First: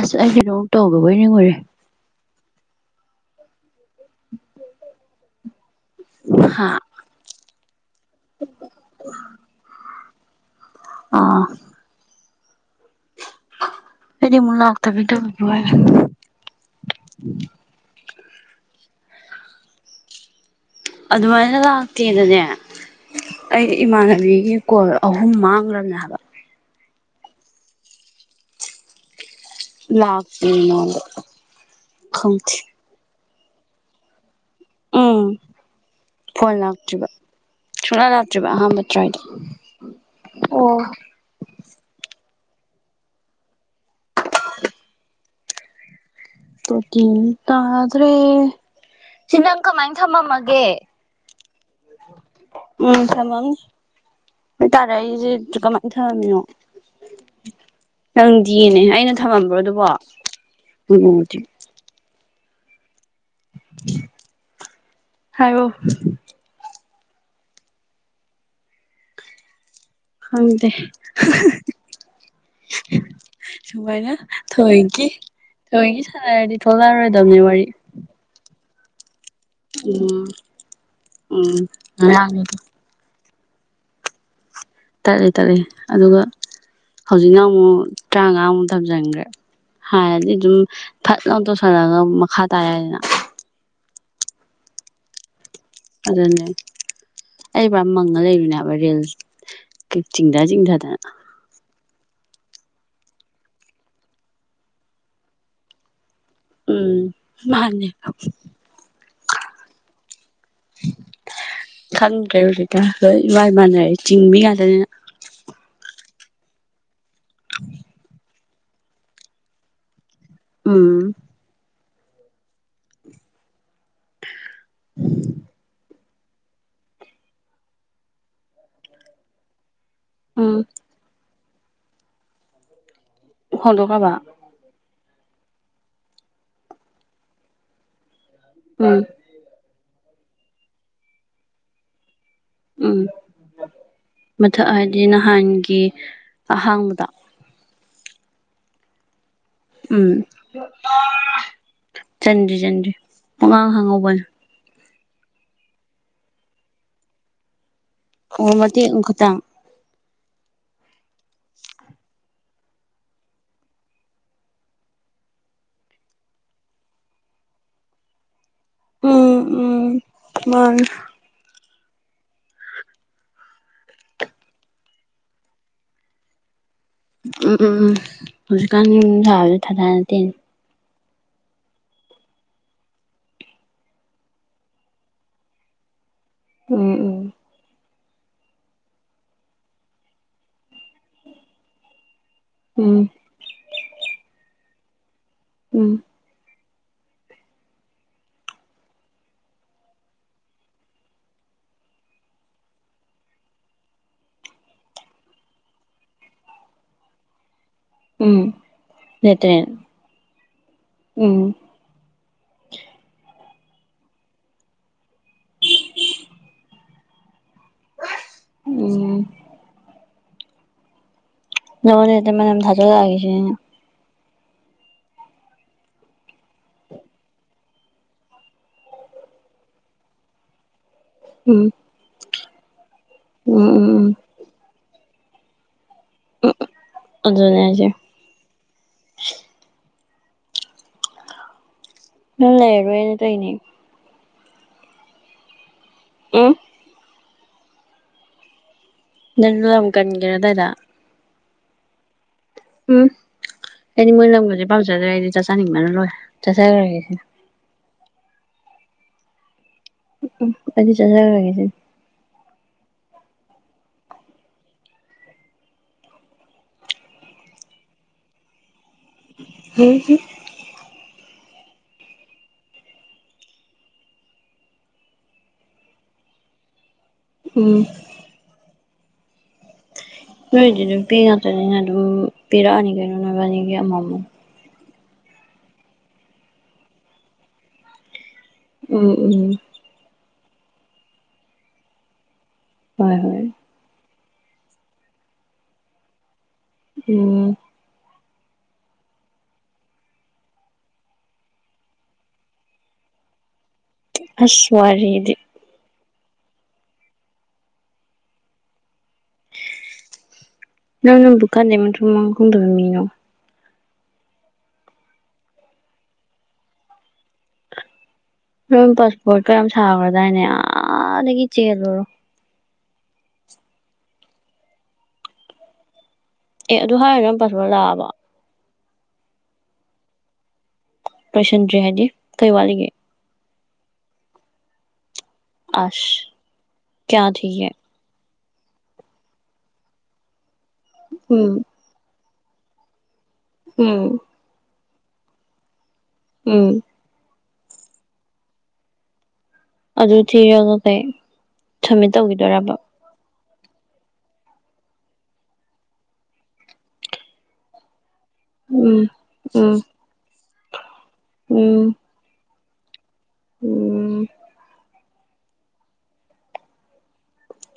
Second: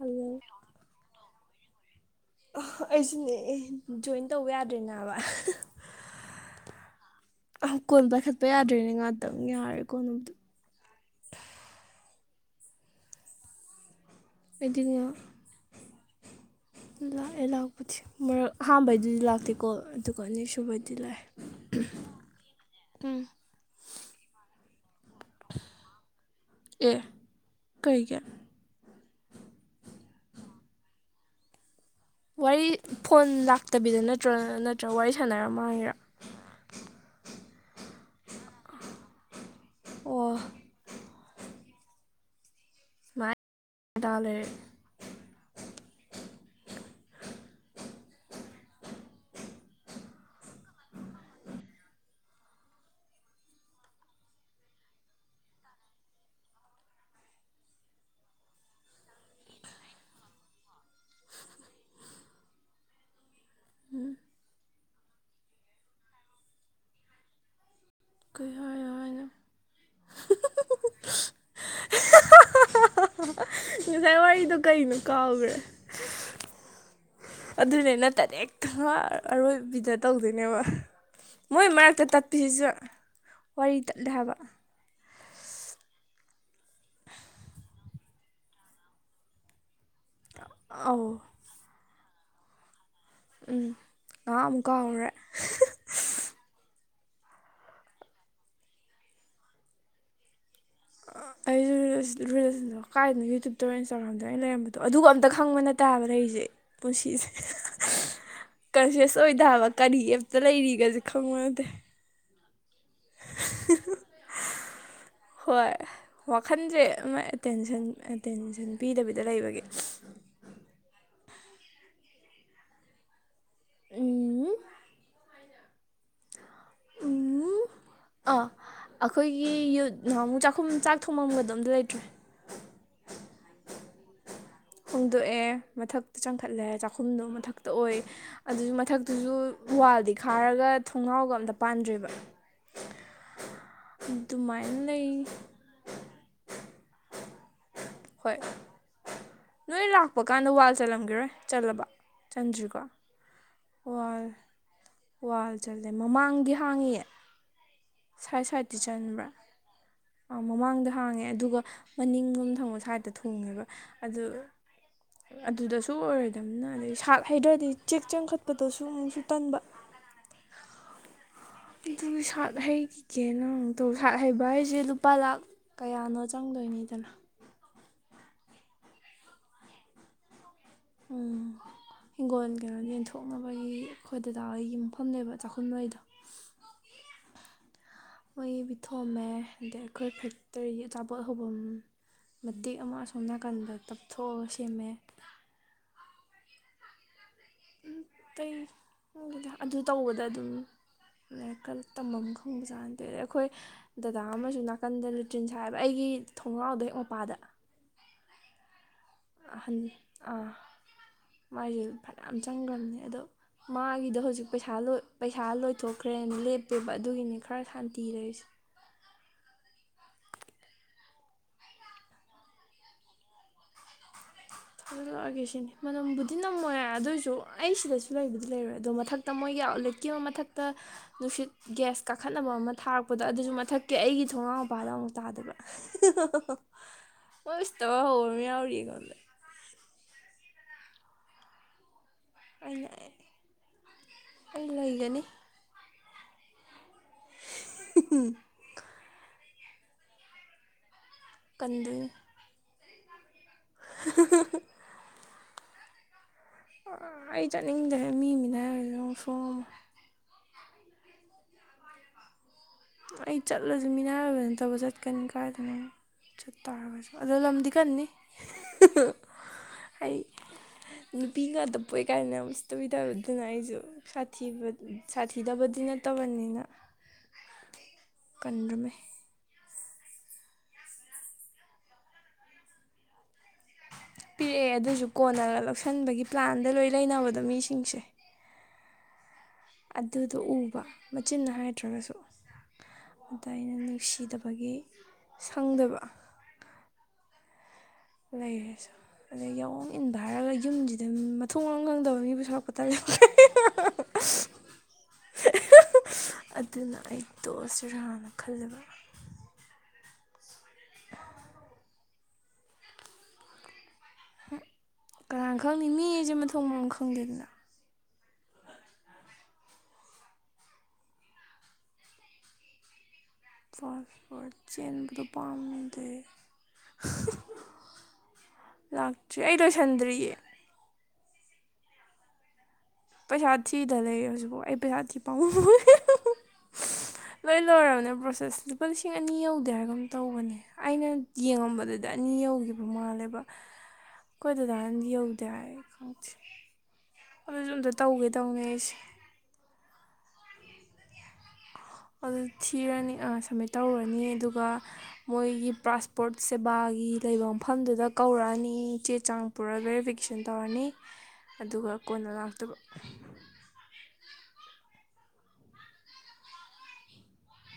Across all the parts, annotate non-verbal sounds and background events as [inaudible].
ꯑꯁ ꯑꯩꯖꯤ ꯌꯣꯛ ꯇꯧꯒꯕꯣꯏ ꯅꯤꯡꯉꯨꯔꯦ꯫ ꯑꯩꯁꯨꯅꯦ꯫ ꯖꯣꯏꯟ ꯇꯧꯕ ꯌꯥꯗ꯭ꯔꯦꯅꯦ ꯍꯥꯏꯕ ꯍꯥ [unintelligible] ꯀꯣꯟ ꯄꯥꯏꯈꯠꯄ ꯌꯥꯗ꯭ꯔꯤꯅꯦ ꯉꯥꯛꯇꯪ ꯌꯥꯔꯦ ꯀꯣꯟꯅ ꯑꯃꯨꯛ꯫ ꯑꯥ ꯑꯩꯗꯤ ꯑꯃꯨꯛ ꯑꯩꯗꯤꯅꯦ ꯂꯥꯛꯇꯕꯤ [unintelligible] ꯂꯥꯛꯑꯦ ꯂꯥꯛꯄꯗꯤ꯫ ꯃꯔꯛ ꯑꯍꯥꯟꯕꯩꯗꯨꯗꯤ ꯂꯥꯛꯇꯦꯀꯣ ꯑꯗꯨꯒ ꯑꯅꯤꯁꯨ ꯑꯗꯨꯃꯥꯏꯅ ꯂꯥꯛꯇꯦꯅꯅꯦ ꯑꯩ ꯏꯃꯥꯟꯅꯕꯤꯒꯤ ꯀꯣꯜ ꯑꯍꯨꯝ ꯃꯥꯡꯒ꯭ꯔꯕꯅꯦ ꯍꯥꯏꯕ꯫ ꯑꯦ ꯀꯩꯒꯤ꯫ ꯂꯥꯛꯇꯦ ꯈꯪꯗꯦ ꯋꯥꯔꯤ ꯐꯣꯟ ꯂꯥꯛꯇꯕꯤꯗ ꯅꯠ ꯎꯝ ꯐꯣꯟ ꯂꯥꯛꯇ꯭ꯔꯤꯕ ꯁꯨꯡꯂꯥꯛ ꯂꯥꯛꯇ꯭ꯔꯤꯕ ꯑꯍꯥꯟꯕ ꯇ꯭ꯔꯥꯏꯗꯣ ꯑꯣ [unintelligible] ꯇꯣꯀꯤꯡ ꯇꯥꯗ꯭ꯔꯦ ꯁꯤ ꯅꯪ ꯀꯃꯥꯏ ꯊꯝꯃꯝꯃꯒꯦ꯫ ꯎꯝ ꯊꯝꯃꯝꯅꯤ [unintelligible] ꯑꯩꯖꯦ ꯀꯃꯥꯏꯅ ꯊꯝꯃꯝꯃꯤꯅꯣ ꯈꯪꯗꯦꯅꯦ ꯑꯩꯅ ꯊꯝꯃꯝꯕ꯭ꯔꯣ ꯑꯗꯨꯕꯣ꯫ [unintelligible] ꯍꯥꯏꯌꯣ꯫ ꯀꯩ ꯍꯥꯏꯌꯣ ꯍꯥꯏꯅꯣ꯫ ꯈꯪꯗꯦ [unintelligible] ꯁꯨꯃꯥꯏꯅ ꯉꯁꯥꯏ ꯋꯥꯔꯤꯗꯣ ꯀꯩꯅꯣ ꯊꯑꯣꯏꯀꯤ ꯀꯥꯎꯈ꯭ꯔꯦ ꯊꯑꯣꯏꯀꯤ ꯁꯥꯟꯅꯔꯗꯤ ꯊꯣꯛꯂꯛꯑꯔꯣꯗ ꯑꯗꯨꯅꯦ ꯅꯩꯠꯇꯗꯦꯛ ꯊꯥ ꯑꯔꯣꯏꯕꯤꯗ ꯎꯝ ꯇꯧꯗꯣꯏꯅꯦꯕ ꯎꯝ ꯃꯣꯏ ꯃꯔꯛꯇ ꯉꯔꯥꯡꯗꯤ ꯇꯠꯄꯤꯁꯤꯁꯨ ꯋꯥꯔꯤ ꯇꯠꯂꯦ ꯍꯥꯏꯕ꯫ ꯇꯠꯂꯤ ꯇꯠꯂꯤ ꯑꯗꯨꯒ ꯍꯧꯖꯤꯛꯅ ꯑꯃꯨꯛ ꯇꯔꯥꯃꯉꯥ ꯑꯃꯨꯛ ꯊꯝꯖꯟꯒ꯭ꯔꯦ꯫ ꯍꯥꯅꯗꯤ ꯑꯗꯨꯝ ꯑꯧ ꯐꯠꯂꯥꯎ ꯇꯧꯁꯜꯂꯒ ꯃ ꯃꯈꯥ ꯇꯥ ꯌꯥꯏꯗꯅ꯫ ꯎꯝ ꯉꯍꯥꯛ ꯑꯃꯨꯛ ꯀꯥꯎꯔꯨꯔꯦ [unintelligible] ꯑꯗꯨꯅꯦ ꯑꯩ ꯐꯅ ꯃꯪꯑ ꯂꯩꯔꯨꯔꯤꯅꯦ ꯍꯥꯏꯕ ꯔꯤꯜꯁ ꯆꯤꯡꯗ ꯆꯤꯡꯗꯗꯅ꯫ ꯑꯩꯁꯨ ꯔꯤꯜꯁ ꯔꯤꯜꯁꯗꯣ ꯀꯥꯏꯗꯅꫭ ꯌꯨꯇꯨꯨꯞꯇ ꯏꯟꯁꯇꯥꯒ꯭ꯔꯥꯝꯗ ꯑꯩꯅ ꯂꯩꯔꯝꯕꯗꯣ ꯑꯗꯨꯒ ꯑꯝꯇ ꯈꯪꯕ ꯅꯠꯇꯦ ꯍꯥꯏꯕ ꯂꯩꯔꯤꯁ ꯖꯤꯛ ꯎꯝ ꯄꯨꯟꯁꯤꯁꯦ ꯃꯥꯅꯦ ꯀꯟꯁꯤꯁ ꯑꯣꯏꯗꯦ ꯍꯥꯏꯕ ꯀꯔꯤ ꯑꯦꯞꯇ ꯂꯩꯔꯤꯒꯁꯦ ꯈꯪꯕ ꯅꯠꯇꯦ꯫ ꯍꯣꯏ ꯏꯃ ꯏꯃꯥꯟꯅꯔꯦ ꯆꯤꯡꯕꯤ ꯉꯥꯛꯇꯅꯤꯅ꯫ ꯍꯣꯏ ꯋꯥꯈꯟꯖꯦ ꯑꯃ ꯑꯦꯇꯦꯟꯁꯟ ꯑꯦꯇꯦꯟꯁꯟ ꯄꯤꯗꯕꯤꯗ ꯂꯩꯕꯒꯤ꯫ ꯎꯝ꯫ ꯎꯝ [unintelligible] ꯑꯥ ꯑꯩꯈꯣꯏꯒꯤ ꯅꯍꯥꯨꯃꯨꯛ ꯎꯝ ꯆꯥꯛꯈꯨꯝ ꯆꯥꯛ ꯊꯣꯡꯉꯝꯒ ꯑꯣꯝꯇ ꯂꯩꯇ꯭ꯔꯦ ꯍꯣ ꯇ ꯀꯥꯕ ꯍꯣꯡꯗꯣꯛꯑꯦ ꯃꯊꯛꯇ ꯆꯪꯈꯠꯂꯦ ꯆꯥꯛꯈꯨꯝꯗꯣ ꯃꯊꯛꯇ ꯑꯣꯏ ꯑꯗꯨꯒꯤ ꯎꯝ ꯃꯊꯛꯇꯨꯁꯨ ꯋꯥꯜꯗꯤ ꯈꯥꯔꯒ ꯊꯣꯡꯅꯥꯎꯒ ꯑꯝꯇ ꯄꯥꯟꯗ꯭ꯔꯦꯕ ꯎꯝ ꯃꯊꯛ ꯑꯗꯨꯃꯥꯏꯅ ꯍꯥꯏꯗꯤ ꯂꯩ ꯅꯍꯥꯟꯒꯤ ꯑꯍꯥꯡꯕꯗ ꯍꯣꯏ ꯅꯣꯏ ꯎꯝ ꯂꯥꯛꯄ ꯀꯥꯟꯗ ꯋꯥꯜ ꯆꯜꯂꯝꯒꯦꯔꯣꯏ ꯆꯜꯂꯕ ꯆꯟꯗ꯭ꯔꯤ ꯆꯟꯗ꯭ꯔꯤꯀꯣ ꯆꯟꯗ꯭ꯔꯤ ꯄꯉꯥꯡ ꯍꯪꯍꯧꯕꯅꯦ ꯋꯥꯜ ꯋꯥꯜ ꯆꯠꯂꯦ ꯃꯃꯥꯡꯗꯤ ꯍꯥꯡꯉꯤꯦ ꯑꯣꯃꯗꯤꯇ ꯈꯔ ꯇꯟ ꯃꯃꯥꯡꯗ ꯍꯥꯡꯉꯦ ꯑꯗꯨꯒ ꯃꯅꯤꯡꯒꯨꯝ ꯊꯪꯕꯣ ꯁ꯭ꯥꯏꯠꯇ ꯊꯣꯡꯉꯦꯕ ꯑꯗꯨ ꯑꯗꯨꯗꯁꯨ ꯑꯣꯏꯔꯣꯏꯗꯝꯕꯅ ꯑꯗꯩ ꯁꯥꯥꯛ ꯍꯩꯗ꯭ꯔꯗꯤ ꯆꯦꯛ ꯆꯪ ꯎꯝ ꯎꯝ ꯃꯥꯅꯤ ꯑꯗꯨ ꯁꯥꯔꯠ ꯍꯩꯈꯤꯒꯦ ꯅꯪ ꯇꯣ ꯁꯥꯔꯠ ꯍꯩꯕ ꯍꯥꯏꯁꯦ ꯂꯨꯄꯥ ꯂꯥꯛ ꯀꯌꯥꯅꯣ ꯆꯪꯗꯣꯏꯅꯤ ꯑꯝ ꯎꯝ ꯍꯧꯖꯤꯛꯀꯥꯟ ꯌꯨꯝ ꯁꯥꯕꯁꯨ ꯊꯥꯊ ꯅꯠꯇꯦꯅꯦ ꯎꯝ ꯍꯤꯡꯒꯣꯜ ꯀꯩꯅꯣ ꯌꯦꯟꯊꯣꯛꯅꯕꯒꯤ ꯑꯩꯈꯣꯏ ꯗꯗꯥ ꯑꯩꯒꯤ ꯃꯐꯝꯅꯦꯕ ꯆꯥꯛꯈꯨꯝꯂꯩꯗꯣ ꯎꯝ ꯎꯝ ꯃꯣꯏ ꯄꯤꯊꯣꯑꯝꯃꯦ ꯑꯗꯩ ꯑꯩꯈꯣꯏ ꯐꯦꯛꯇꯔꯤ ꯑꯆꯥꯄꯣꯠ ꯍꯐꯝꯝ ꯃꯇꯦꯛ ꯑꯃ ꯎꯝ ꯑꯁꯣꯝ ꯅꯥꯀꯟꯗ ꯇꯞꯊꯣꯛꯑꯒ ꯁꯦꯝꯃꯦ ꯎꯝ ꯎ ꯀ ꯑꯗꯨ ꯇꯧꯕꯗ ꯑꯗꯨꯝ ꯈꯔ ꯇꯝꯃꯝ ꯈꯪꯕꯖꯥꯅꯗꯦ ꯑꯗꯩ ꯑꯩꯈꯣꯏ ꯗꯗꯥ ꯑꯃꯁꯨ ꯅꯥꯀꯟꯗ ꯂꯨꯇ꯭ꯔꯤꯟ ꯁꯥ ꯍꯥꯏꯕ ꯑꯩꯒꯤ ꯊꯣꯡꯒꯥꯎꯗꯣ ꯑꯩ ꯃꯄꯥꯗ ꯎꯝ ꯂꯦꯇ꯭ꯔꯦꯟ ꯑꯍꯟ ꯑꯥ ꯎꯝ ꯃꯥꯏꯁꯨꯦ ꯐꯅꯌꯥꯝ ꯆꯪꯈ꯭ꯔꯕꯅꯦ ꯑꯗꯣ ꯃꯥꯒꯤꯗꯣ ꯍꯧꯖꯤꯛ ꯄꯩꯁꯥ ꯄꯩꯁꯥ ꯂꯣꯏꯊꯣꯛꯈ꯭ꯔꯦꯅ ꯂꯦꯞꯄꯦꯕ ꯑꯗꯨꯒꯤꯅꯤ ꯈꯔ ꯁꯥꯟꯇꯤ ꯂꯩꯔꯤꯁꯦ ꯎꯝ ꯅꯪ ꯍꯣꯔꯦꯜ [unintelligible] ꯊꯖꯜꯂꯛꯑꯒꯦ ꯁꯤꯅꯤ [unintelligible] ꯊꯗ ꯂꯛꯑꯒꯦ ꯁꯤꯅꯦ ꯃꯅꯝꯕꯨꯗꯤ ꯅꯝꯃꯣꯏ ꯑꯗꯨꯑꯣꯏꯔꯁꯨ ꯑꯩ ꯁꯤꯗꯁꯨ ꯂꯩꯕꯨꯗꯤ ꯂꯩꯔꯣꯏ ꯑꯗꯣ ꯃꯊꯛꯇ ꯃꯣꯏꯒꯤ ꯑꯥꯎꯠꯂꯦꯠꯀꯤ ꯑꯃ ꯃꯊꯛꯇ ꯅꯨꯡꯁꯤꯠ ꯎꯝ ꯒ꯭ꯌꯥꯁ ꯀꯥꯈꯠꯅꯕ ꯑꯃ ꯊꯥꯔꯛꯄꯗꯣ ꯑꯗꯨꯁꯨ ꯎꯝ ꯃꯊꯛꯀꯤ ꯎꯝ ꯑꯩꯒꯤ ꯊꯣꯡꯒꯥꯎ ꯏꯄꯥꯗ ꯑꯃꯨꯛ ꯇꯥꯗꯕ꯭ꯔꯥ ꯎꯝ ꯍꯣꯏ ꯑꯗꯨꯅꯦ ꯍꯥꯏꯁꯦ ꯏꯇꯕ ꯍꯧꯕ ꯑꯃ ꯌꯥꯎꯔꯤꯌꯦ ꯑꯩꯉꯣꯟꯗ ꯎ ꯑꯩꯅ ꯂꯩꯔꯔꯣꯏꯅ ꯇꯥꯏ ꯅꯦ ꯑꯩ ꯂꯩꯒꯅꯤ ꯎꯝ ꯎꯝ [unintelligible] ꯅꯪ ꯂꯝ ꯀꯟꯒꯦꯔꯥ ꯑꯗꯥꯏꯗ ꯀꯟꯗ ꯎꯝ ꯑꯦꯗꯤ ꯃꯣꯏ ꯂꯪꯕꯁꯦ ꯄꯥꯃꯖꯥꯗꯦ ꯆꯥꯅꯤꯡꯕ ꯅꯥ ꯂꯣꯏꯔꯦ ꯆꯥꯖꯈ꯭ꯔꯒꯦ ꯁꯤꯅꯤ ꯑꯩ ꯆꯇꯅꯤꯪꯗꯦ ꯑꯃꯤ ꯃꯤꯂꯥꯏꯔꯂꯣ ꯐꯣꯔꯝ ꯎ ꯑꯩꯗꯤ ꯆꯖꯥ ꯂꯦꯁꯤ ꯑꯩ ꯆꯠꯂꯁꯨ ꯃꯤꯅꯔꯕ ꯅꯠꯇꯧꯕ ꯆꯠꯀꯅꯤ ꯀꯥꯏꯗꯅ ꯆꯠ ꯇꯥꯔꯒꯁꯨ ꯑꯗꯣ ꯂꯝꯗꯤ ꯀꯅꯤ ꯑꯩ ꯄꯄꯤ ꯉꯗ ꯄꯣꯛꯣꯏ ꯀꯥꯏꯅ ꯇꯤꯗꯕ ꯑꯗꯨꯅ ꯑꯩꯁꯨꯤ ꯁꯥꯊꯤꯗꯕꯗꯤ ꯅꯠꯇꯕꯅꯤꯅ ꯎꯝ ꯀꯟꯃꯦ ꯅꯣꯏ ꯗꯤ ꯅꯨꯄꯤ ꯉꯛꯇꯅꯤꯅꯥ ꯗꯨꯝ ꯄꯤꯔꯀꯅꯤ ꯀꯩꯅꯣ ꯅꯕꯥꯅꯤꯒꯤꯌꯥ ꯃꯣꯃꯣ ꯄꯤꯔꯛꯑꯦ ꯑꯗꯨꯁꯨ ꯀꯣꯟꯅꯒ ꯂꯧꯁꯤꯟꯕꯒꯤ ꯄ꯭ꯂꯥꯟꯗ ꯂꯣꯏ ꯂꯩꯅꯕꯗꯣ ꯃꯤꯁꯤꯡꯁꯦ ꯎꯝ ꯎꯝ ꯑꯗꯨꯗꯣ ꯎꯕ ꯃꯆꯤꯟꯅ ꯍꯥꯏꯗ꯭ꯔꯒꯁꯨ ꯍꯣꯏ ꯍꯣꯏ ꯑꯗ ꯑꯩꯅ ꯅꯨꯡꯁꯤꯗꯕ ꯑꯒꯤ ꯁꯪꯗꯕ ꯎꯝ ꯂꯩꯔꯁꯨ ꯑꯗꯩ ꯌꯥꯑꯣꯣꯡ ꯏꯟꯕ ꯍꯥꯏꯔꯒ ꯌꯨꯝꯁꯤꯗ ꯃꯊꯣꯡ ꯑꯃ ꯉꯪꯗꯕ ꯃꯤꯕꯨ ꯁꯔꯛꯄ ꯇ ꯌꯥꯦ ꯑꯁꯋꯥꯔꯤꯗꯤ ꯑꯗꯨꯅ ꯑꯩ ꯇꯣꯛꯑꯁꯤꯔꯥꯅ ꯈꯜꯂꯕ ꯅꯪ ꯅ ꯕꯨ ꯀꯥꯟ ꯅ ꯁꯃꯥꯡ ꯀꯨꯝꯟꯗꯣꯏꯃꯤꯣ ꯀꯅꯥꯅ ꯈꯪꯅꯤ ꯃꯤ ꯑꯩꯁꯦ ꯃ ꯊꯣꯡ ꯃꯔꯝ ꯈꯪꯗꯦꯗꯅ ꯅ ꯄꯥꯁꯄꯣꯔꯠ ꯀ ꯌꯥꯝ ꯁꯥꯈ꯭ꯔꯗꯥꯏꯅꯦ ꯑꯥꯗꯒꯤ ꯆꯦꯜꯂꯨꯔꯣ ꯐꯥꯁꯐꯣꯔꯗ ꯆꯦꯟꯕꯗ ꯄꯥꯝꯅꯗ ꯑꯦ ꯑꯗꯨ ꯍꯥꯏꯔꯅ ꯄꯊꯣꯔ ꯂꯥꯛꯑꯕ ꯂꯥꯛꯇ꯭ꯔꯤ ꯑꯩ ꯂꯣꯏꯁꯟꯗ꯭ꯔꯤꯌꯦ ꯂꯣꯏꯁꯟꯗ꯭ꯔꯤ ꯍꯥꯏꯗꯤ ꯀꯩ ꯋꯥꯠꯂꯤꯒꯦ ꯄꯩꯁꯥ ꯊꯤꯗꯅ ꯂꯩ ꯍꯧꯖꯤꯛꯐꯥꯎ ꯑꯩ ꯄꯩꯁꯥ ꯊꯤ ꯄ ꯑꯁ ꯀꯌꯥ ꯂꯣꯏ ꯊꯤꯒꯦ ꯂꯔ ꯄ ꯂꯨꯄꯥ ꯂꯤꯁꯤꯡ ꯑꯅꯤ ꯌꯧꯗꯦ ꯍꯥꯏꯔꯒ ꯑꯃ ꯇꯧꯕꯅꯦ ꯑꯩꯅ ꯎꯝ ꯌꯦꯡꯉꯝꯕꯗꯨꯗ ꯑꯅꯤ ꯌꯧꯈꯤꯕ ꯃꯥꯜꯂꯦꯕ ꯎꯝ ꯟ ꯌꯧꯒꯗ ꯍꯥꯏ ꯈ ꯎꯝ ꯑꯗꯨꯁꯨ ꯎꯃꯗꯥꯠ ꯇꯧꯒꯦ ꯇꯧꯅꯦ ꯑꯩꯁꯦ ꯑꯗꯨ ꯊꯤꯔꯒꯥ ꯂꯩ ꯁꯃꯤꯠ ꯇꯧꯒꯤꯗꯣꯔꯕ ꯁꯨꯃꯥꯏ ꯇꯧꯔꯔꯅꯤ ꯑꯗꯨꯒ ꯃꯣꯏꯒꯤ ꯄ꯭ꯔꯥꯁꯄꯣꯔꯠ ꯁꯦꯕꯥꯒꯤ ꯂꯩꯕ ꯃꯐꯝꯗꯨꯗ ꯀꯧꯔꯛꯑꯅꯤ ꯎꯝ ꯆꯦ ꯆꯥꯡ ꯎꯝ ꯄꯨꯔꯒ ꯕꯦꯔꯤꯐꯤꯀꯦꯁꯟ ꯕꯤꯅ ꯇꯧꯔꯅꯤ ꯎꯝ ꯑꯗꯨꯒ ꯀꯣꯅ ꯂꯥꯛꯇꯨꯕ [inaudible] ꯎꯝ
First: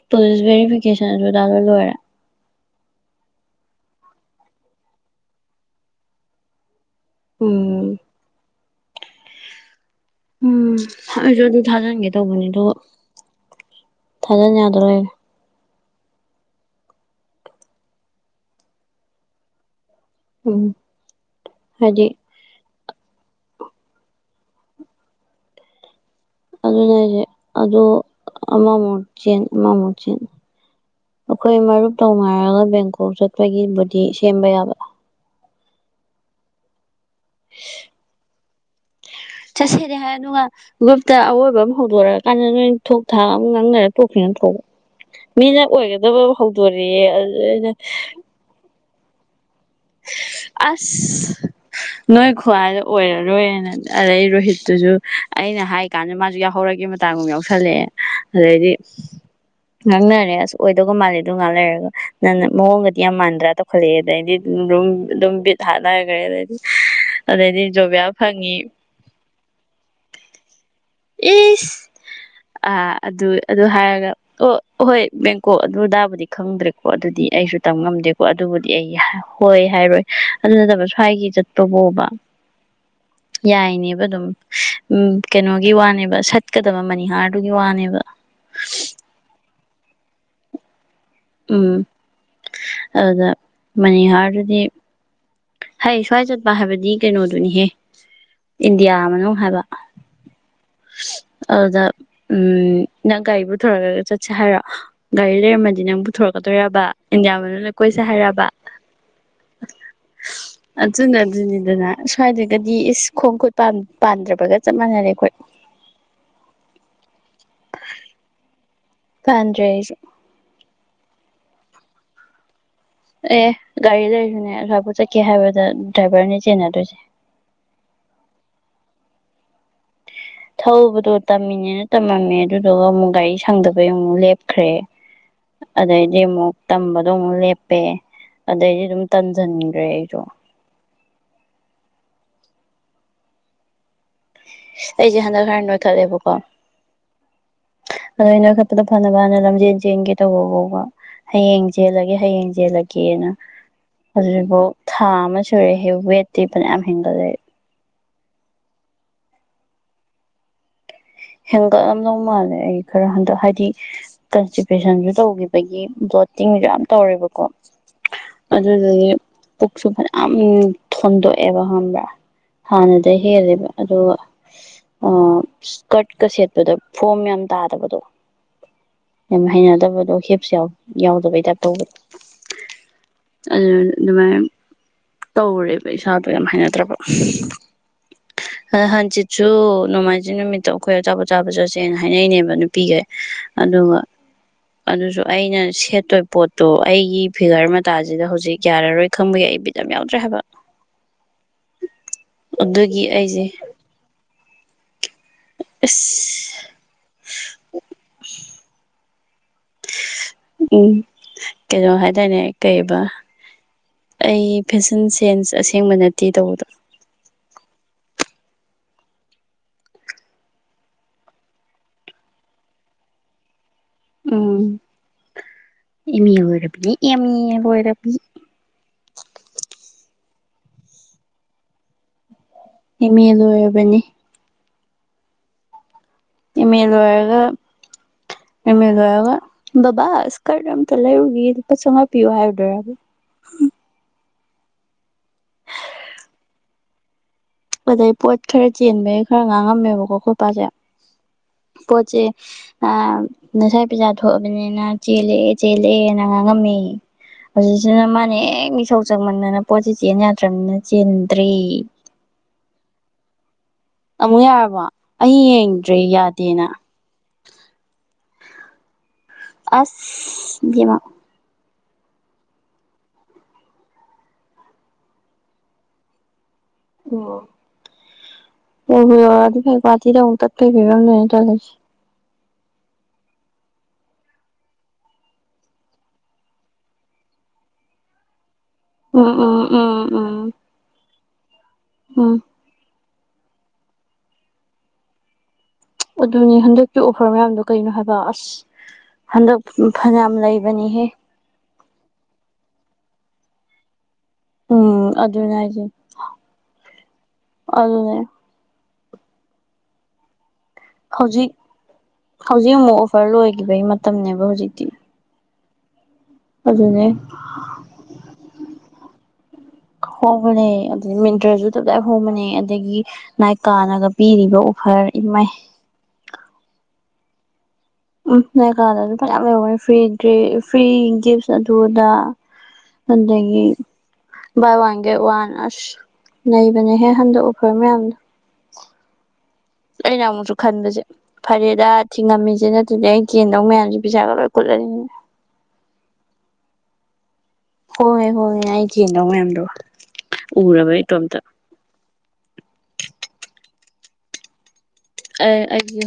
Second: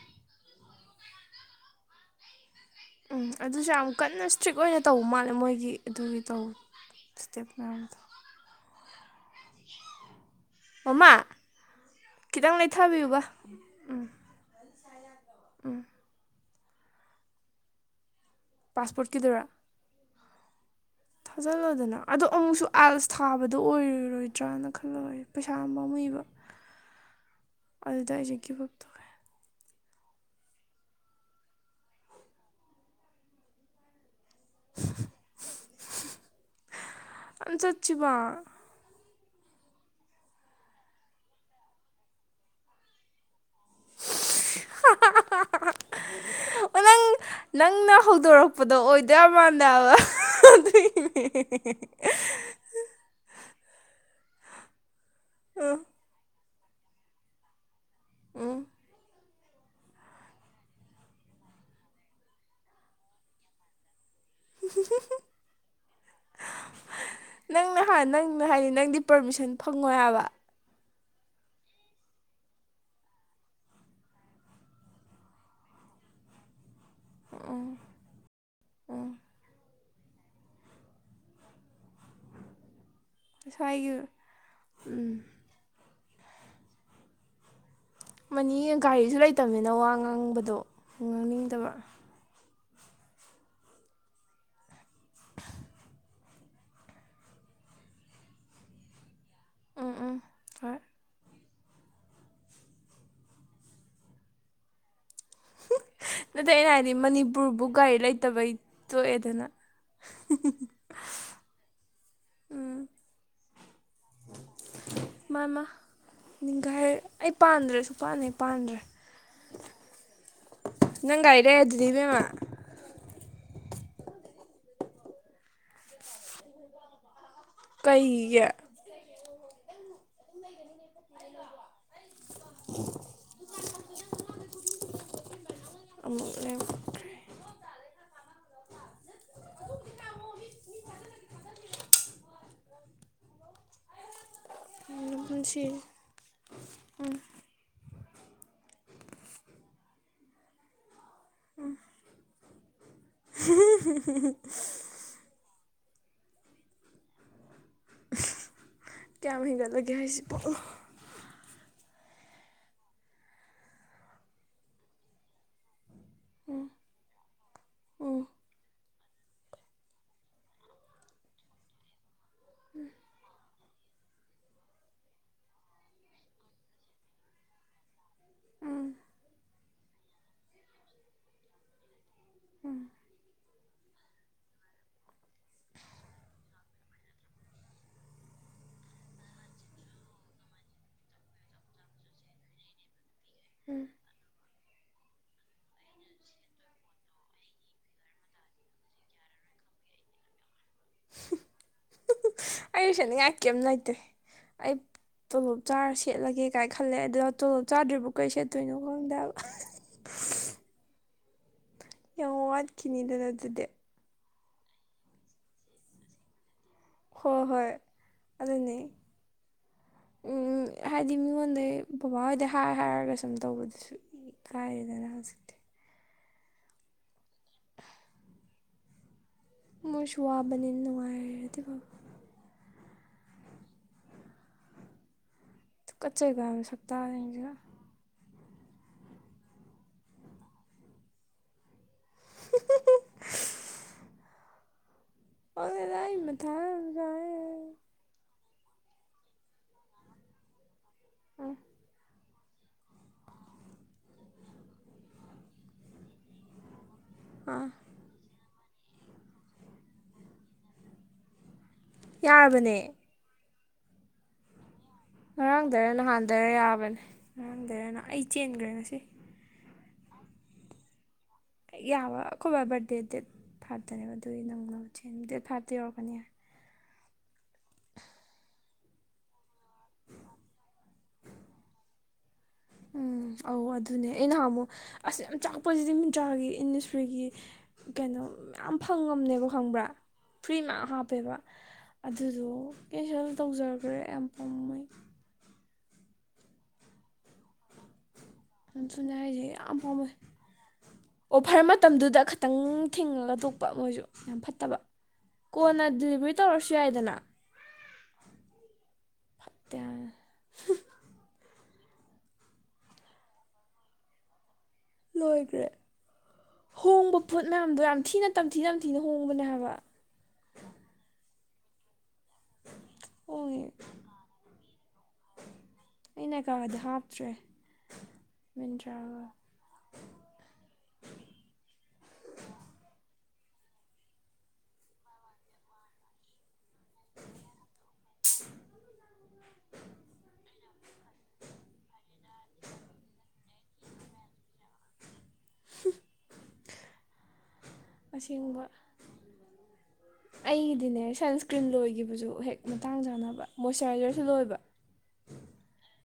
ꯄꯨꯂꯤꯁ ꯚꯦꯔꯤꯐꯤꯀꯦꯁꯟꯁꯨ ꯇꯗ ꯂꯣꯏꯔꯦ ꯎꯝ ꯑꯗꯨꯁꯨ ꯌꯥꯝ ꯀꯟꯅ ꯏꯁꯇ꯭ꯔꯤꯛ ꯑꯣꯏꯅ ꯇꯧꯕ ꯃꯥꯜꯂꯦ ꯃꯣꯏꯒꯤ ꯑꯗꯨꯒꯤ ꯇꯧ ꯏꯁꯇꯦꯄ ꯎꯝ ꯃꯌꯥꯃꯗꯤ ꯎꯝ ꯃꯃꯥ ꯑꯩꯁꯨ ꯑꯗꯨ ꯊꯥꯖꯤꯟꯒꯦ ꯇꯧꯕꯅꯦ ꯈꯤꯇꯪ ꯑꯗꯨꯒ ꯂꯩꯊꯕꯤꯌꯨꯕ ꯊꯥꯖꯟ ꯌꯗ ꯗꯣꯔꯣꯌꯦ ꯎꯝ ꯄꯥꯁꯄꯣꯔꯠ ꯀꯗꯔ ꯎꯝ ꯊꯥꯖꯤꯜꯂꯣꯗꯅ ꯍꯥꯏꯗꯤ ꯑꯗꯣ ꯑꯃꯨꯛꯁꯨ ꯑꯥꯜꯁ ꯊꯥꯕꯗꯣ ꯑꯣꯏꯔꯔꯣꯏꯗ꯭ꯔꯅ ꯈꯜꯂꯔꯦ ꯄꯩꯁꯥ ꯑꯃꯥ ꯃꯥꯃꯨꯏꯕ ꯑꯗꯨꯅꯤꯍꯥꯏꯁꯤ ꯑꯗꯨ ꯒꯤꯞ ꯑꯃ ꯑꯞ ꯃꯨꯛ ꯇꯧꯔꯦ ꯆꯦꯟ ꯑꯃ ꯃꯨꯛ ꯆꯤꯟ ꯑꯥꯈꯣꯏ ꯃꯔꯨꯞ ꯇꯧꯅꯔꯒ ꯕꯦꯡꯀꯣꯛ ꯆꯠꯄꯒꯤꯕꯨꯗꯤ ꯀꯦꯝꯕ ꯌꯥꯕ ꯑꯝ ꯆꯠꯁꯤꯕ ꯆꯠꯁꯤꯗꯤ ꯍꯥꯏ ꯑꯗꯨꯒ ꯒꯔꯨꯞꯇ ꯑꯋꯣꯏꯕ ꯑꯃ ꯍꯧꯗꯣꯔꯛꯑ ꯀꯥꯟꯗ ꯅꯣꯏ ꯊꯣꯛ ꯊꯥꯛ ꯉꯥꯡꯅꯔꯒꯥ ꯇꯣꯛꯈꯤꯅꯇꯔꯣ ꯃꯤꯅ ꯑꯣꯏꯒꯗꯕ ꯑꯃꯥ ꯅꯪ ꯍꯧꯗꯣꯔꯤꯑ ꯑꯗꯨꯗꯩꯩꯗ ꯗꯦꯕꯟ ꯑꯁ ꯅꯣꯏ ꯈꯨꯍꯥꯏꯗꯣ ꯑꯣꯏꯔꯔꯣꯏꯅ ꯑꯗꯩ ꯔꯣꯍꯤꯠ ꯇꯨꯁꯨ ꯑꯩꯅ ꯍꯥꯏ ꯀꯥꯟꯗ ꯃꯥꯁꯨ ꯌꯥꯎꯍꯧꯔꯒꯦ ꯒꯤ ꯃꯇꯥꯡꯒꯨꯝ ꯌꯥꯎꯁꯜꯂꯛꯑꯦ ꯑꯗꯩꯗꯤ ꯉꯥꯡꯅꯔꯦ ꯑꯁ ꯑꯣꯏꯗꯒ ꯃꯥꯜꯂꯦ ꯑꯗꯨ ꯉꯥꯡ ꯂꯩꯔꯒ ꯅꯡ ꯃꯑꯣꯡꯒꯗꯤ ꯌꯥꯝ ꯃꯥꯟꯗ꯭ꯔꯥ ꯇꯧꯈꯠꯂꯛꯑꯦ ꯑꯗꯩꯗꯤ ꯑꯗꯨꯝ ꯑꯗꯨꯝ ꯕꯤꯠ ꯍꯥꯥꯟꯅꯈ꯭ꯔꯦ ꯑꯗꯩꯗꯤ ꯑꯗꯩꯗꯤ ꯖꯣꯕꯌꯥ ꯐꯉꯤ ꯐꯉꯣꯏ ꯍꯥꯏꯕ ꯏꯁ ꯑ ꯑꯗꯨ ꯑꯗꯨ ꯍꯥꯏꯔꯒ ꯑꯣ ꯍꯣꯏ ꯕꯦꯡꯀꯣꯛ ꯑꯗꯨ ꯑꯗꯥꯕꯨꯗꯤ ꯈꯡꯗ꯭ꯔꯦ ꯀꯦ ꯑꯗꯨꯗꯤ ꯑꯩꯁꯨ ꯇꯝ ꯉꯝꯗꯦꯀꯣ ꯑꯗꯨꯕꯨꯗꯤ ꯑꯩ ꯎꯝ ꯍꯣꯏ ꯍꯥꯏꯔꯣꯏ ꯑꯗꯨ ꯅꯠꯇꯕ ꯁ꯭ꯋꯥꯏꯒꯤ ꯆꯠꯄ ꯄꯣꯕ ꯉꯁꯥꯏꯒꯤ ꯌꯥꯏꯅꯦꯕ ꯑꯗꯨꯝ ꯎꯝ ꯀꯩꯅꯣ ꯋꯥꯅꯦꯕ ꯁꯠꯀꯗꯕ ꯃꯅꯤꯍꯥꯔꯗꯨꯒꯤ ꯋꯥꯅꯦꯕ ꯃꯅꯤ ꯒꯥꯔꯤꯁꯨ ꯂꯩꯇꯕꯅꯤꯅ ꯋꯥ ꯉꯥꯡꯕꯗꯣ ꯉꯥꯡꯅꯤꯡꯗꯕ ꯎꯝ ꯑꯗꯨꯗ ꯃꯅꯤꯍꯥꯔꯗꯨꯗꯤ ꯍ ꯁ꯭ꯋꯥꯏ ꯆꯠꯄ ꯍꯥꯏꯕꯗꯤ ꯀꯩꯅꯣꯗꯨꯅꯤꯍꯦ ꯏꯟꯗꯤꯌꯥ ꯃꯅꯨꯡ ꯍꯥꯏꯕ ꯎꯝ ꯎꯝ ꯍꯣꯏ ꯑꯗꯨꯗ ꯎꯝ ꯅꯪ ꯒꯥꯔꯤ ꯄꯨ ꯊꯣꯔꯛꯂꯒ ꯆꯠꯁꯦ ꯍꯥꯏꯔꯣ ꯒꯥꯔꯤ ꯂꯩꯔꯝꯃꯗꯤ ꯅꯪ ꯅꯠꯇꯦ ꯑꯩꯅ ꯄꯨꯊꯣꯔꯛꯀꯗꯣꯏꯔꯕ ꯍꯥꯏꯗꯤ ꯏꯟꯗꯤꯌꯥ ꯃꯅꯤꯄꯨꯔꯕꯨ ꯃꯅꯨꯡꯗ ꯒꯥꯔꯤ ꯀꯣꯏꯁꯦ ꯍꯥꯏꯔꯕ ꯂꯩꯇꯕꯩ ꯇꯣꯛꯑꯦꯗꯅ ꯑꯗꯨꯅ ꯑꯗꯨꯅꯤꯗꯅ ꯁ꯭ꯋꯥꯏꯗ꯭ꯔꯒꯗꯤ ꯎꯝ ꯑꯦ ꯀꯣꯏ ꯄꯥꯝ ꯄꯥꯟꯗ꯭ꯔꯕꯒ ꯆꯞ ꯃꯥꯟꯅꯔꯦ ꯑꯩꯈꯣꯏ ꯃꯥ ꯄꯥꯟꯗ꯭ꯔꯦꯁꯨ ꯄꯥꯟꯅꯩ ꯄꯥꯟꯗ꯭ꯔꯦ ꯀꯗꯦ ꯅꯪ ꯉꯥꯏꯔꯦ ꯑꯗꯨꯗꯤ ꯃꯦꯝꯃ ꯑꯦ ꯒꯥꯔꯤ ꯂꯩꯁꯨꯅꯦ ꯑꯗꯨꯕꯠ ꯆꯠꯀꯦ ꯍꯥꯏꯕꯗ ꯗ꯭ꯔꯥꯏꯚꯔꯅꯦ ꯆꯦꯟꯅꯗꯣꯏꯁꯦ ꯀꯩꯒ ꯊꯧꯕꯗꯣ ꯇꯝꯃꯤꯅꯦꯅ ꯇꯝꯃꯝꯃꯦ ꯑꯗꯨꯗꯨꯒ ꯑꯃꯨꯛ ꯒꯥꯔꯤ ꯁꯪꯗꯕꯩ ꯑꯃꯨꯛ ꯂꯦꯞꯈ꯭ꯔꯦ ꯑꯗꯩꯗꯤ ꯑꯃꯨꯛ ꯇꯝꯕꯗꯣ ꯑꯃꯨꯛ ꯂꯦꯞꯄꯦ ꯑꯗꯩꯗꯤ ꯑꯗꯨꯝ ꯇꯟꯁꯤꯟꯈ꯭ꯔꯦ ꯑꯩꯁꯨ ꯑꯩꯖꯗ ꯈꯔ ꯄꯨꯟꯁꯤ ꯅꯣꯏꯊ ꯂꯩꯕꯣꯀꯣ ꯑꯗꯣ ꯑꯩꯅꯈꯠꯄꯗ ꯐꯅꯕꯅ ꯂꯝꯖꯦꯟ ꯆꯦꯟꯒꯦ ꯇꯧꯕ ꯐꯕ ꯍꯌꯦꯡ ꯆꯦꯜꯂꯗꯒꯤ ꯍꯌꯦꯡꯁꯦ ꯦ ꯦꯅ ꯑꯗꯨꯕꯨ ꯊꯥ ꯑꯃ ꯔꯦ ꯍꯦꯋꯦ ꯌꯥꯝ ꯍꯦꯟꯒꯥꯜ ꯂꯩ ꯀꯌꯥꯝ ꯍꯦꯟꯒꯠꯂꯒꯦ ꯍꯥꯏꯁꯤꯕꯣ ꯍꯦꯟꯒꯠꯂꯝ ꯂꯧꯧ ꯃꯥꯜꯂꯦ ꯑꯩ ꯈꯔ ꯍꯟꯗꯛ ꯍꯥꯏꯗꯤ ꯀꯟꯇꯤꯄꯦꯁꯟꯁꯨ ꯇꯧꯈꯤꯕꯒꯤ ꯕꯣꯠꯇꯤꯡꯁꯨ ꯌꯥꯝ ꯇꯧꯔꯦꯕꯀꯣ ꯎꯝ ꯑꯗꯨꯗꯒꯤ ꯄꯣꯛꯆꯨ ꯐ ꯊꯟꯗ ꯑꯦ ꯑꯃ ꯍꯥꯟꯅꯗ ꯍꯦꯜꯂꯦꯕ ꯑꯗꯣ ꯀꯠꯀ ꯁꯦꯠꯄꯗ ꯐꯣꯝ ꯌꯥꯝꯅ ꯇꯥꯗꯕꯗꯣ ꯎꯝ ꯌꯥꯝ ꯍꯩꯅꯗꯕꯗꯣ ꯍꯦꯞꯁꯨ ꯌꯥꯎꯗꯕꯩ ꯇꯥꯏꯞ ꯇꯧꯕꯗ ꯎꯝ ꯑꯗꯨ ꯑꯗꯨꯃꯥꯏꯅ ꯇꯧꯔꯦꯕ ꯏꯁꯥꯗꯣ ꯌꯥꯝ ꯍꯥꯏꯅꯗ꯭ꯔꯕ ꯑ ꯍꯪꯆꯤꯠꯁꯨ ꯅꯣꯡꯃꯥꯏꯖꯤꯡ ꯅꯨꯃꯤꯠ ꯑꯩꯈꯣꯏ ꯑꯞ ꯑꯥꯕ ꯆꯠꯁꯦꯅ ꯍꯥꯏꯅꯩꯅꯦꯕ ꯅꯨꯄꯤꯒꯩ ꯎꯝ ꯑꯗꯨꯒ ꯑꯗꯨꯁꯨ ꯑꯩꯅ ꯁꯦꯠꯇꯣꯏ ꯄꯣꯠꯇꯣ ꯑꯩꯒꯤ ꯐꯤꯒꯔ ꯃꯇꯥꯁꯤꯗ ꯍꯧꯖꯤꯛ ꯌꯥꯔꯔꯣꯏ ꯈꯪꯕꯒꯤ ꯑꯩ ꯄꯤꯠ ꯌꯥꯎꯗ꯭ꯔꯦ ꯍꯥꯏꯕ ꯑꯗꯨꯒꯤ ꯑꯩꯨꯁꯅꯤꯡꯉꯥꯏ ꯑꯩꯁꯦ ꯀꯩ ꯅꯨꯡꯉꯥꯏꯇ꯭ꯔꯦ ꯑꯩ ꯇꯣꯂꯣꯞ ꯆꯥꯔ ꯁꯦꯠꯂꯒꯦ ꯑꯁ ꯀꯥꯏ ꯈꯜꯂꯦꯗꯣ ꯇꯣꯂꯣꯞ ꯆꯥꯗ꯭ꯔꯤꯕ ꯀꯩ ꯁꯦꯠꯇꯣꯏꯅꯣ ꯈꯪꯗ [inaudible] ꯀꯩꯅꯣ ꯌꯥꯝ ꯍꯥꯏꯇꯥꯔꯅꯦ ꯀꯕ ꯋꯥꯠꯈꯤꯅꯤꯗꯅ ꯑꯗꯨꯗꯤ ꯑꯩ ꯐꯦꯁꯟ ꯁꯦꯟꯁ ꯑꯁꯦꯡꯕ ꯅꯠꯇꯦ ꯇꯧꯕꯗꯣ ꯍꯣꯏ ꯍꯣꯏ ꯑꯗꯨꯅꯤ ꯎꯝ ꯍꯥꯏꯗꯤ ꯃꯤꯉꯣꯟꯗꯩ ꯕꯕꯥꯍꯣꯏꯗꯩ ꯍꯥꯏꯔ ꯍꯥꯏꯔꯒ ꯁꯨꯝ ꯇꯧꯕꯗꯨꯁꯨ ꯎꯝ ꯀꯔꯗꯅ ꯍꯧꯖꯤꯗꯦ ꯑꯦ ꯑꯣꯏꯔ ꯑꯦ ꯌꯦ ꯑꯣꯏꯣꯏꯔꯦꯕ ꯃꯣꯏꯁꯨ ꯋꯥꯕꯅꯤꯅ ꯅꯨꯡꯉꯥꯏꯔꯔꯗꯤ ꯕꯕ ꯏꯃꯦ ꯂꯣꯏꯔꯕꯅꯤ ꯑꯗꯨꯨꯀꯠꯆꯕ ꯑꯃ ꯁꯛꯛꯇꯇꯥꯁꯤꯒ ꯕꯥ ꯁꯀꯔꯗ ꯂꯩꯔ ꯎꯄꯥ ꯆꯉ ꯄꯤꯣꯗꯔꯕ ꯑꯣ ꯌꯥꯏ ꯃꯊꯥ ꯌꯥ ꯑꯗꯩ ꯄꯣꯠ ꯈꯔ ꯆꯦꯟꯕꯒꯤ ꯈꯔ ꯉꯥꯡꯉꯝꯃꯦꯕꯀꯣ ꯈꯣꯠꯄꯁꯦ ꯄꯣ ꯆꯩꯦ ꯑ ꯉꯁꯥꯏ ꯄꯩꯖꯥ ꯊꯣꯛꯑꯕꯅꯤꯅ ꯆꯦꯜꯂꯛꯑꯦ ꯆꯦꯜꯂꯛꯑꯦꯅ ꯉꯥꯡꯉꯝꯃꯤ ꯑꯥ ꯍꯧꯖꯤꯁꯤꯅ ꯃꯥꯟ ꯃꯤꯁꯧ ꯆꯪꯃꯅꯅ ꯄꯣꯠꯁꯤ ꯆꯦꯟ ꯌꯥꯗ꯭ꯔꯕꯅꯤꯅ ꯆꯦꯟꯗ꯭ꯔꯤ ꯌꯥꯔꯕꯅꯦ ꯑꯃꯨꯛ ꯌꯥꯔꯕ ꯉꯔꯥꯡꯗꯔ ꯅꯍꯥꯟꯊꯔ ꯌꯥꯕꯅꯦ ꯉꯥꯡꯗꯔꯦꯅ ꯑꯩ ꯆꯦꯟꯈꯦꯔꯁꯤ ꯑꯁ ꯃ ꯌꯥꯕ ꯑꯩꯈꯣꯏꯕ ꯕꯥꯔꯗꯦ ꯗꯦꯠ ꯐꯥꯏꯚꯇꯅꯦꯕ ꯑꯗꯨꯒꯤ ꯅꯪꯅ ꯗꯦꯠ ꯐꯥꯏꯚꯇ ꯌꯧꯔꯛꯀꯅꯤ ꯑꯣ ꯎꯇꯔꯚ ꯆꯁꯤ ꯎꯝ ꯑꯧ ꯑꯗꯨꯅꯦ ꯑ ꯅꯍꯥꯟ ꯑꯃꯨꯛ ꯑꯁ ꯌꯥꯝ ꯆꯥꯛꯄꯁꯤꯗꯤ ꯃꯤꯟꯇ꯭ꯔꯥꯒꯤ ꯏꯗꯁꯇ꯭ꯔꯤꯒꯤ ꯀꯩꯅꯣ ꯌꯥꯝ ꯎꯝ ꯐꯪꯉꯝꯅꯦꯕ ꯎꯝ ꯈꯪꯕ꯭ꯔꯥ ꯎꯝ ꯎꯝ ꯐ꯭ꯔꯤ ꯃꯌꯥꯝ ꯍꯥꯞꯄꯦꯕ ꯎꯝ ꯑꯗꯨꯗꯣ ꯀꯦꯟꯁꯦꯜ ꯇꯧꯖꯈ꯭ꯔꯦ ꯌꯥꯝ ꯄꯥꯝꯃꯦꯩ ꯑꯗꯨꯅꯦ ꯍꯟꯗꯛꯀꯤ ꯑꯣꯐꯔ ꯃꯌꯥꯝꯗꯣ ꯀꯩꯅꯣ ꯍꯥꯏꯕ ꯑꯁ ꯌꯥꯝ ꯊꯨꯅꯔꯤꯁꯦ ꯍꯟꯗꯛ ꯌꯥꯝ ꯄꯥꯝꯃꯦ ꯐꯅꯌꯥꯝ ꯂꯩꯕꯅꯤꯍꯦ ꯑꯣꯐꯔ ꯃꯇꯝꯗꯨꯗ ꯈꯤꯇꯪ ꯊꯤꯉꯒ ꯇꯨꯞꯄ ꯃ ꯌꯥꯝ ꯐꯠꯇꯕ ꯎꯝ ꯑꯗꯨꯅꯦ ꯍꯥꯏꯁꯦ ꯀꯣꯟꯅ ꯗꯤꯂꯤꯚꯔꯤ ꯇꯧꯔꯁꯨ ꯌꯥꯏꯗꯅ ꯑꯗꯨꯅꯦ ꯐꯠꯇꯦ ꯍꯧꯖꯤꯛ ꯍꯧꯖꯤꯛ ꯑꯃꯨꯛ ꯑꯣꯐꯔ ꯂꯣꯏꯈꯤꯕꯒꯤ ꯃꯇꯝꯅꯦꯕ ꯍꯧꯖꯤꯛꯇꯤ ꯂꯣꯏꯗ꯭ꯔꯦ ꯑꯗꯨꯅꯦ ꯍꯣꯡꯕ ꯐꯨꯠ ꯃꯌꯥꯝꯗꯣ ꯌꯥꯝ ꯊꯤꯅ ꯇꯝꯊꯤ ꯇꯝꯊꯤꯅ ꯍꯣꯡꯕꯅꯦ ꯍꯥꯏꯕ ꯍꯣꯕꯅꯦ ꯑꯗꯨ ꯃꯤꯟꯇ꯭ꯔꯁꯨ ꯑꯍꯣ ꯃꯅꯦ ꯑꯗꯒꯤ ꯅꯥꯏ ꯍꯣꯡꯉꯦ ꯀꯥꯅꯒ ꯄꯤꯔꯤꯕ ꯑꯣꯐꯔ ꯏꯃꯥꯏ ꯇ꯭ꯔꯦ ꯎꯝ ꯀꯥꯗꯁꯨ ꯐꯌꯥꯝ ꯂꯩꯦ ꯐ꯭ꯔꯤ ꯐ꯭ꯔꯤ ꯒꯤꯐ ꯑꯗꯨꯗ ꯑꯗꯒꯤ ꯚꯥꯏ ꯋꯥꯒꯦ ꯋꯥ ꯅꯁ ꯂꯩꯕꯅꯦꯍꯦ ꯍꯟꯗꯛ ꯑꯣꯐꯔ ꯃꯌꯥꯝꯗꯣ ꯑꯩꯅ ꯑꯃꯨꯛꯁꯨ ꯈꯟꯕꯁꯦ ꯐꯔꯦꯗ ꯊꯤꯡꯉꯝꯃꯤꯁꯦ ꯅꯠꯇꯗꯤ ꯑꯩꯩꯅ ꯆꯦꯟꯗꯧ ꯃꯌꯥꯝꯁꯦ ꯄꯩꯁꯥꯒ ꯂꯣꯏ ꯀꯨꯠꯂꯅꯤꯅꯦ [inaudible] ꯍꯣꯏ ꯍꯣꯏ ꯑꯁꯦꯡꯕ ꯑꯩ ꯆꯦꯟꯗꯧ ꯃꯌꯥꯝꯗꯣ ꯎꯔꯕ ꯑꯩꯒꯤꯗꯤꯅꯦ ꯏꯇꯣꯝꯇ ꯁꯟꯁꯀ꯭ꯔꯤꯟ ꯂꯣꯏꯈꯤꯕꯁꯨ ꯍꯦꯛ ꯃꯇꯥꯡ ꯆꯥꯅꯕ ꯃꯣꯏꯆꯔꯥꯏꯖꯔꯁꯨ ꯂꯣꯏꯕ ꯑ ꯑꯦ